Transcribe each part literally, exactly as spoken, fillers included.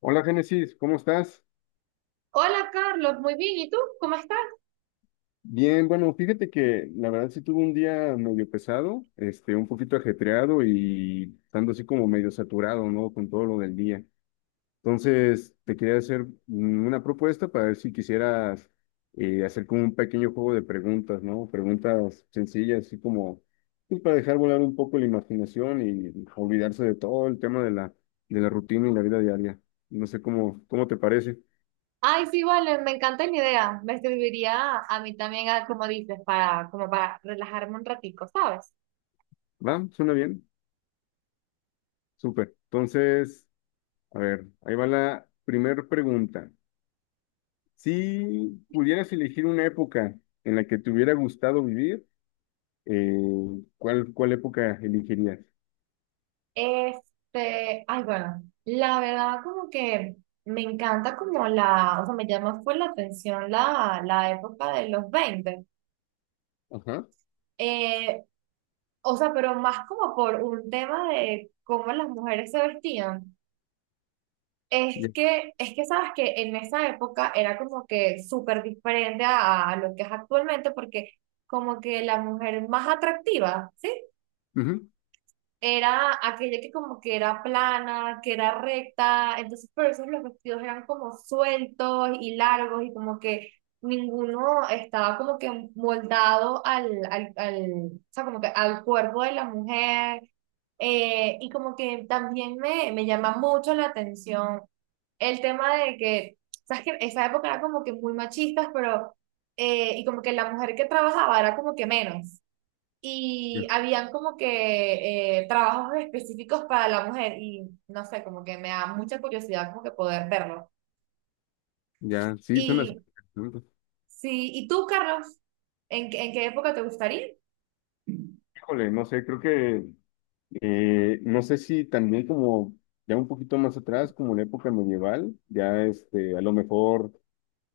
Hola Génesis, ¿cómo estás? Hola Carlos, muy bien. ¿Y tú? ¿Cómo estás? Bien, bueno, fíjate que la verdad sí tuve un día medio pesado, este, un poquito ajetreado y estando así como medio saturado, ¿no? Con todo lo del día. Entonces, te quería hacer mm, una propuesta para ver si quisieras eh, hacer como un pequeño juego de preguntas, ¿no? Preguntas sencillas, así como pues, para dejar volar un poco la imaginación y olvidarse de todo el tema de la, de la rutina y la vida diaria. No sé cómo, cómo te parece. Ay, sí, vale, me encanta la idea. Me serviría a mí también, a como dices, para, como para relajarme un ratico, ¿sabes? ¿Va? ¿Suena bien? Súper. Entonces, a ver, ahí va la primera pregunta. Si pudieras elegir una época en la que te hubiera gustado vivir, eh, ¿cuál, cuál época elegirías? Este, ay, bueno, la verdad como que me encanta como la, o sea, me llama fue la atención la, la época de los veinte. Ajá. Eh, o sea, pero más como por un tema de cómo las mujeres se vestían. Es Ya. que, es que sabes que en esa época era como que súper diferente a, a lo que es actualmente, porque como que la mujer más atractiva Ujú. era aquella que como que era plana, que era recta. Entonces, por eso los vestidos eran como sueltos y largos y como que ninguno estaba como que moldado al, al, al, o sea, como que al cuerpo de la mujer. Eh, y como que también me, me llama mucho la atención el tema de que sabes que esa época era como que muy machistas, pero eh, y como que la mujer que trabajaba era como que menos. Ya. Y habían como que eh, trabajos específicos para la mujer y no sé, como que me da mucha curiosidad como que poder verlo. Ya. Sí, son las Y preguntas. sí, ¿y tú, Carlos? ¿En, qué- en qué época te gustaría? Híjole, no sé, creo que Eh, no sé si también como ya un poquito más atrás, como la época medieval, ya este, a lo mejor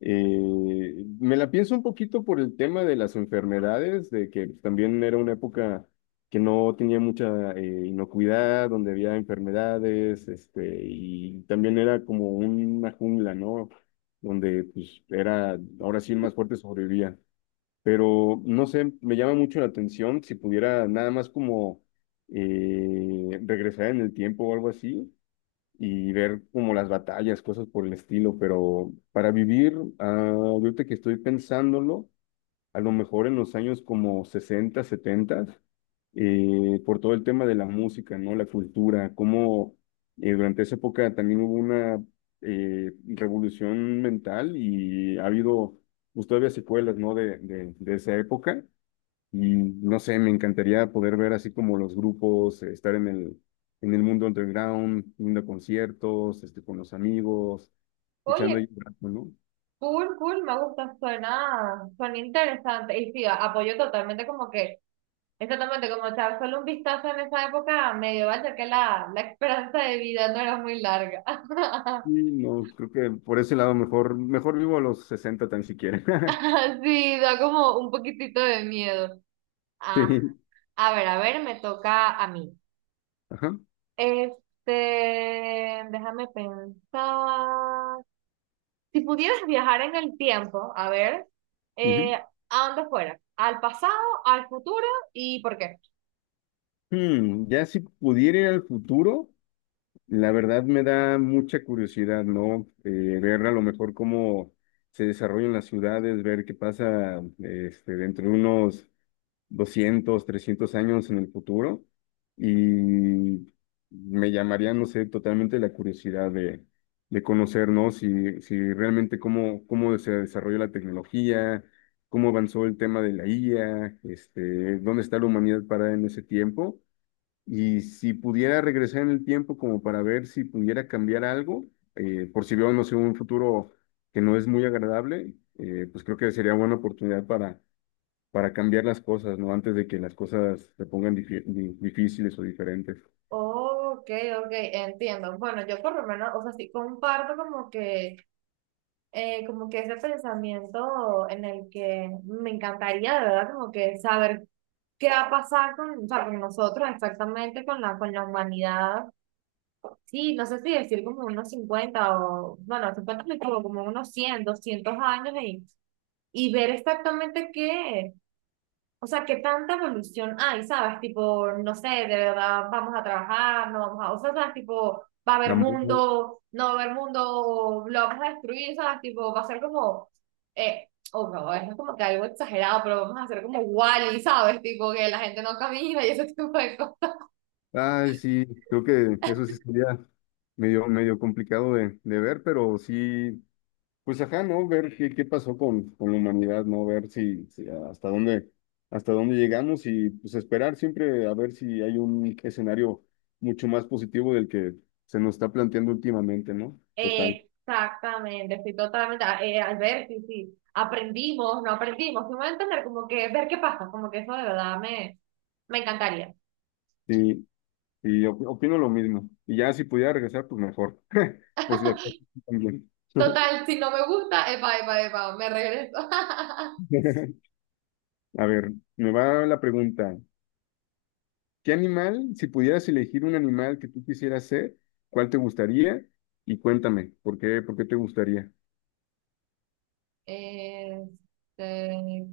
eh, me la pienso un poquito por el tema de las enfermedades, de que también era una época que no tenía mucha eh, inocuidad, donde había enfermedades, este, y también era como una jungla, ¿no? Donde pues era, ahora sí el más fuerte sobrevivía, pero no sé, me llama mucho la atención si pudiera nada más como eh, regresar en el tiempo o algo así y ver como las batallas, cosas por el estilo, pero para vivir, ah, ahorita que estoy pensándolo a lo mejor en los años como sesenta setenta, eh, por todo el tema de la música, ¿no? La cultura, cómo eh, durante esa época también hubo una eh, revolución mental y ha habido pues, todavía secuelas, ¿no? De, de, de esa época. Y no sé, me encantaría poder ver así como los grupos, eh, estar en el, en el mundo underground, yendo a conciertos, este, con los amigos, echando Oye, ahí un rato, ¿no? cool, cool, me gusta, suena, suena, interesante. Y sí, a- apoyo totalmente como que, exactamente como echar solo un vistazo en esa época medieval, ya que la, la esperanza de vida no era muy larga. Sí, no, creo que por ese lado mejor, mejor vivo a los sesenta tan siquiera. Sí, da como un poquitito de miedo. Ah, Sí, a ver, a ver, me toca a mí. ajá. Este, déjame pensar. Si pudieras viajar en el tiempo, a ver, eh, Ujú. ¿a dónde fuera? ¿Al pasado, al futuro y por qué? Hmm, ya si pudiera ir al futuro, la verdad me da mucha curiosidad, ¿no? Eh, ver a lo mejor cómo se desarrollan las ciudades, ver qué pasa este, dentro de unos doscientos trescientos años en el futuro y me llamaría, no sé, totalmente la curiosidad de, de conocer, ¿no? Si, si realmente cómo, cómo se desarrolló la tecnología, cómo avanzó el tema de la I A, este, dónde está la humanidad parada en ese tiempo y si pudiera regresar en el tiempo como para ver si pudiera cambiar algo, eh, por si veo, no sé, un futuro que no es muy agradable, eh, pues creo que sería buena oportunidad para para cambiar las cosas, ¿no? Antes de que las cosas se pongan difí- di- difíciles o diferentes. Ok, ok, entiendo. Bueno, yo por lo menos, o sea, sí comparto como que, eh, como que ese pensamiento en el que me encantaría, de verdad, como que saber qué va a pasar con, o sea, con nosotros exactamente, con la, con la humanidad. Sí, no sé si decir como unos cincuenta o, bueno, cincuenta me equivoco, como unos cien doscientos años, y, y ver exactamente qué, o sea, qué tanta evolución hay, ¿sabes? Tipo, no sé, de verdad vamos a trabajar, no vamos a, o sea, ¿sabes? Tipo, va a La haber mu- mundo, no va a haber mundo, lo vamos a destruir, ¿sabes? Tipo, va a ser como, eh, o no, es como que algo exagerado, pero vamos a hacer como Wall-E, ¿sabes? Tipo, que la gente no camina y ese tipo de cosas. Ay, sí, creo que eso sí sería medio, medio complicado de, de ver, pero sí, pues ajá, ¿no? Ver qué, qué pasó con, con la humanidad, ¿no? Ver si, si hasta dónde, hasta dónde llegamos y pues esperar siempre a ver si hay un escenario mucho más positivo del que se nos está planteando últimamente, ¿no? Total. Exactamente, estoy totalmente, a- eh, al ver, sí, sí, aprendimos, no aprendimos, sí me voy a entender, como que ver qué pasa, como que eso de verdad me, me encantaría. Sí, y op- opino lo mismo. Y ya si pudiera regresar, pues mejor. Por si las cosas también. Total, si no me gusta, epa, epa, epa, me regreso. A ver, me va la pregunta. ¿Qué animal, si pudieras elegir un animal que tú quisieras ser, cuál te gustaría? Y cuéntame, ¿por qué, por qué te gustaría? Este,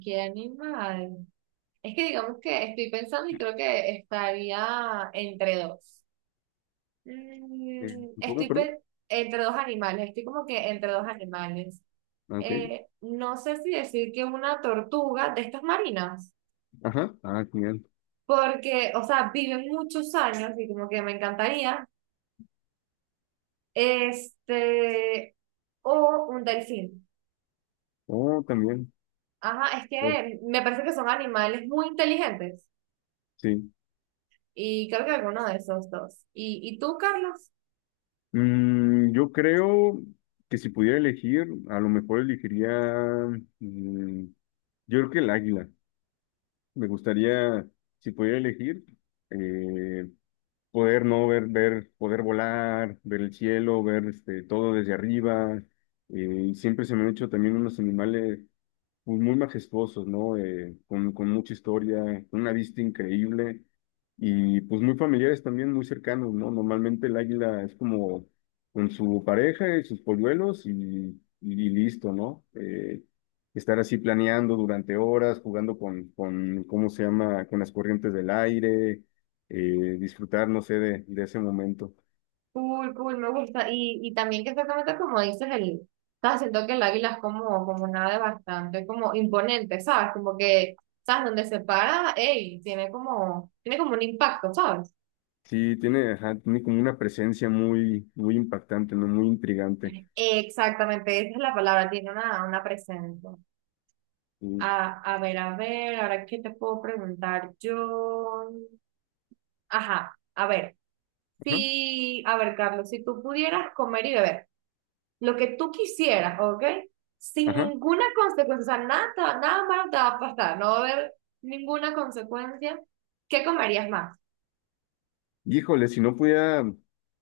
¿qué animal? Es que digamos que estoy pensando y creo que estaría entre dos. Eh, Mm, ¿Cómo, Estoy perdón? pe- entre dos animales, estoy como que entre dos animales. Ah, ok. Eh, no sé si decir que una tortuga de estas marinas, Ajá. Ah, genial. porque, o sea, viven muchos años y como que me encantaría, este, o un delfín. Oh, también. Ajá, es Oh, que me parece que son animales muy inteligentes sí. y creo que alguno de esos dos. ¿Y, y tú, Carlos? Mm, yo creo que si pudiera elegir, a lo mejor elegiría, mm, yo creo que el águila. Me gustaría, si pudiera elegir, eh, poder no ver, ver, poder volar, ver el cielo, ver este, todo desde arriba. Eh, y siempre se me han hecho también unos animales pues, muy majestuosos, ¿no? Eh, con, con mucha historia, una vista increíble y pues muy familiares también, muy cercanos, ¿no? Normalmente el águila es como con su pareja y sus polluelos y, y listo, ¿no? Eh, estar así planeando durante horas, jugando con, con, ¿cómo se llama?, con las corrientes del aire, eh, disfrutar, no sé, de, de ese momento. Cool, cool, me gusta. Y, y también que exactamente como dices, el, estás siento que el águila es como, como una ave bastante como imponente, ¿sabes? Como que, ¿sabes? Donde se para, ey, tiene como, tiene como un impacto, ¿sabes? Sí, tiene, ajá, tiene como una presencia muy, muy impactante, ¿no? Muy intrigante. Exactamente, esa es la palabra, tiene una, una presencia. Y, A, a ver, a ver, ahora qué te puedo preguntar yo. Ajá, a ver, ajá, si, a ver, Carlos, si tú pudieras comer y beber, lo que tú quisieras, ¿ok? Sin ajá. ninguna consecuencia, o sea, nada, te va- nada malo te va a pasar, no va a haber ninguna consecuencia. ¿Qué comerías más? Híjole, si no pudiera,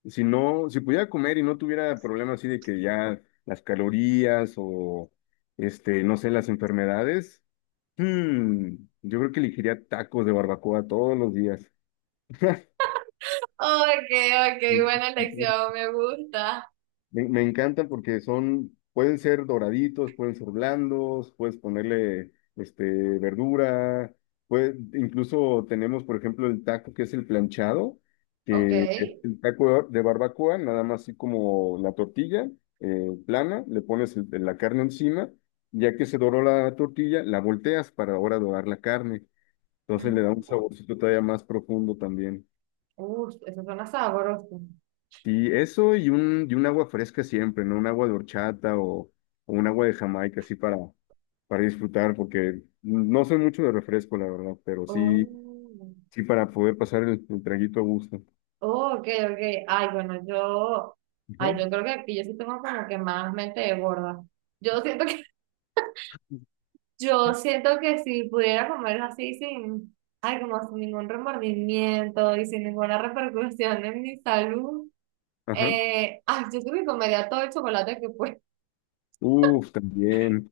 si no, si pudiera comer y no tuviera problemas así de que ya las calorías o, este, no sé, las enfermedades, hmm, yo creo que elegiría tacos de barbacoa todos los días. Ok, ok, buena elección, me gusta. Me, me encantan porque son, pueden ser doraditos, pueden ser blandos, puedes ponerle este, verdura, puede- incluso tenemos, por ejemplo, el taco que es el planchado, Ok. que es el taco de de barbacoa, nada más así como la tortilla eh, plana, le pones el- la carne encima, ya que se doró la tortilla, la volteas para ahora dorar la carne, entonces le da un Mm. saborcito todavía más profundo también. Uf, eso suena sabroso. Y eso y un, y un, agua fresca siempre, ¿no? Un agua de horchata o, o un agua de Jamaica, así para, para disfrutar, porque no soy mucho de refresco, la verdad, pero sí, Oh. sí para poder pasar el, el traguito a gusto. Oh, ok, ok. Ay, bueno, yo, Ajá. ay, yo creo que aquí yo sí tengo como que más mente de gorda. Yo siento Yo siento que si pudiera comer así sin, ay, como sin ningún remordimiento y sin ninguna repercusión en mi salud, Ajá. eh, ay, yo creo que comería todo el chocolate que pueda. Uf, también.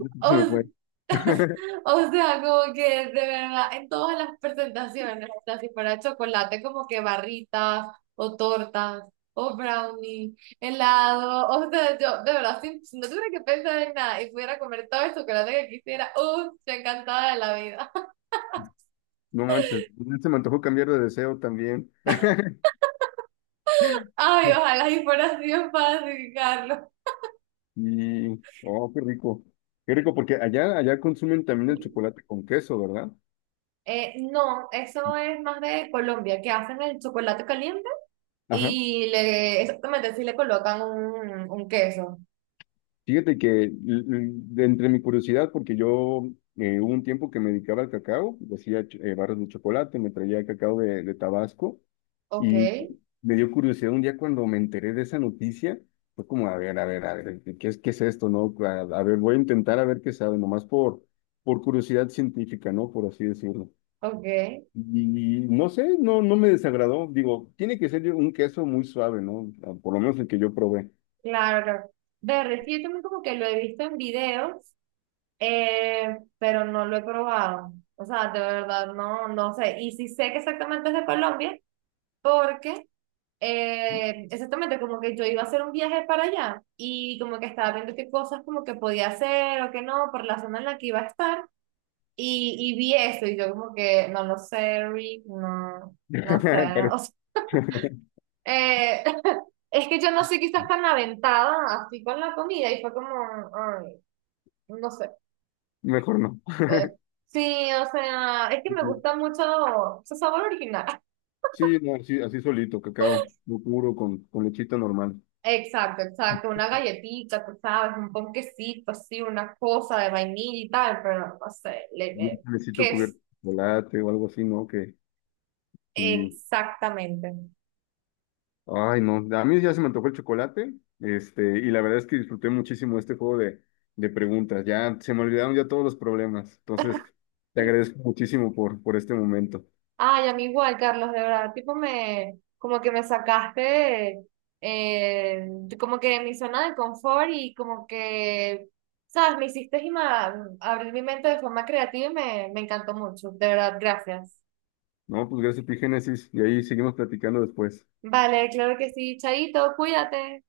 Se me O, fue. o sea, como que de verdad, en todas las presentaciones, o sea, si fuera chocolate, como que barritas o tortas o brownie, helado, o sea, yo de verdad, si, si no tuviera que pensar en nada y pudiera comer todo el chocolate que quisiera, uh, yo encantada de la vida. No manches, se me antojó cambiar de deseo también. Ay, ojalá y fuera así de fácil, Carlos. Y, oh, qué rico. Qué rico, porque allá, allá consumen también el chocolate con queso, ¿verdad? Eh, no, eso es más de Colombia, que hacen el chocolate caliente Ajá. y le, exactamente, sí le colocan un, un queso. Fíjate que l- de entre mi curiosidad, porque yo eh, hubo un tiempo que me dedicaba al cacao, y hacía ch- eh, barras de chocolate, me traía cacao de, de Tabasco Ok, y me dio curiosidad un día cuando me enteré de esa noticia, fue como, a ver, a ver, a ver, ¿qué es, qué es esto, no? A, a ver, voy a intentar a ver qué sabe, nomás por, por curiosidad científica, ¿no? Por así decirlo. ok, Y no sé, no, no me desagradó. Digo, tiene que ser un queso muy suave, ¿no? Ah, por lo menos el que yo probé. claro. Claro. De verdad es que yo también como que lo he visto en videos, eh, pero no lo he probado. O sea, de verdad, no, no sé. Y sí sé que exactamente es de Colombia, porque Eh, exactamente, como que yo iba a hacer un viaje para allá y como que estaba viendo qué cosas como que podía hacer o qué no por la zona en la que iba a estar, y, y vi eso y yo como que no lo sé, Rick, no, no sé. Pero O sea, eh, es que yo no soy quizás tan aventada así con la comida y fue como, ay, no sé. mejor eh, sí, o sea, es que me no. gusta mucho su sabor original. Sí, no, así, así solito, cacao, lo puro, con, con lechita normal. Exacto, exacto, una galletita, tú sabes, un ponquecito así, una cosa de vainilla y tal, pero no sé, le- Y eh, un necesito ¿qué es cubierto de chocolate o algo así, ¿no? Que, y, exactamente? ay, no, a mí ya se me antojó el chocolate, este, y la verdad es que disfruté muchísimo este juego de, de preguntas. Ya se me olvidaron ya todos los problemas. Entonces, te agradezco muchísimo por, por este momento. Ay, a mí igual, Carlos, de verdad, tipo me, como que me sacaste, eh, como que de mi zona de confort y como que, sabes, me hiciste ima- abrir mi mente de forma creativa y me, me encantó mucho, de verdad, gracias. No, pues gracias, Epigénesis, y ahí seguimos platicando después. Vale, claro que sí, Chaito, cuídate.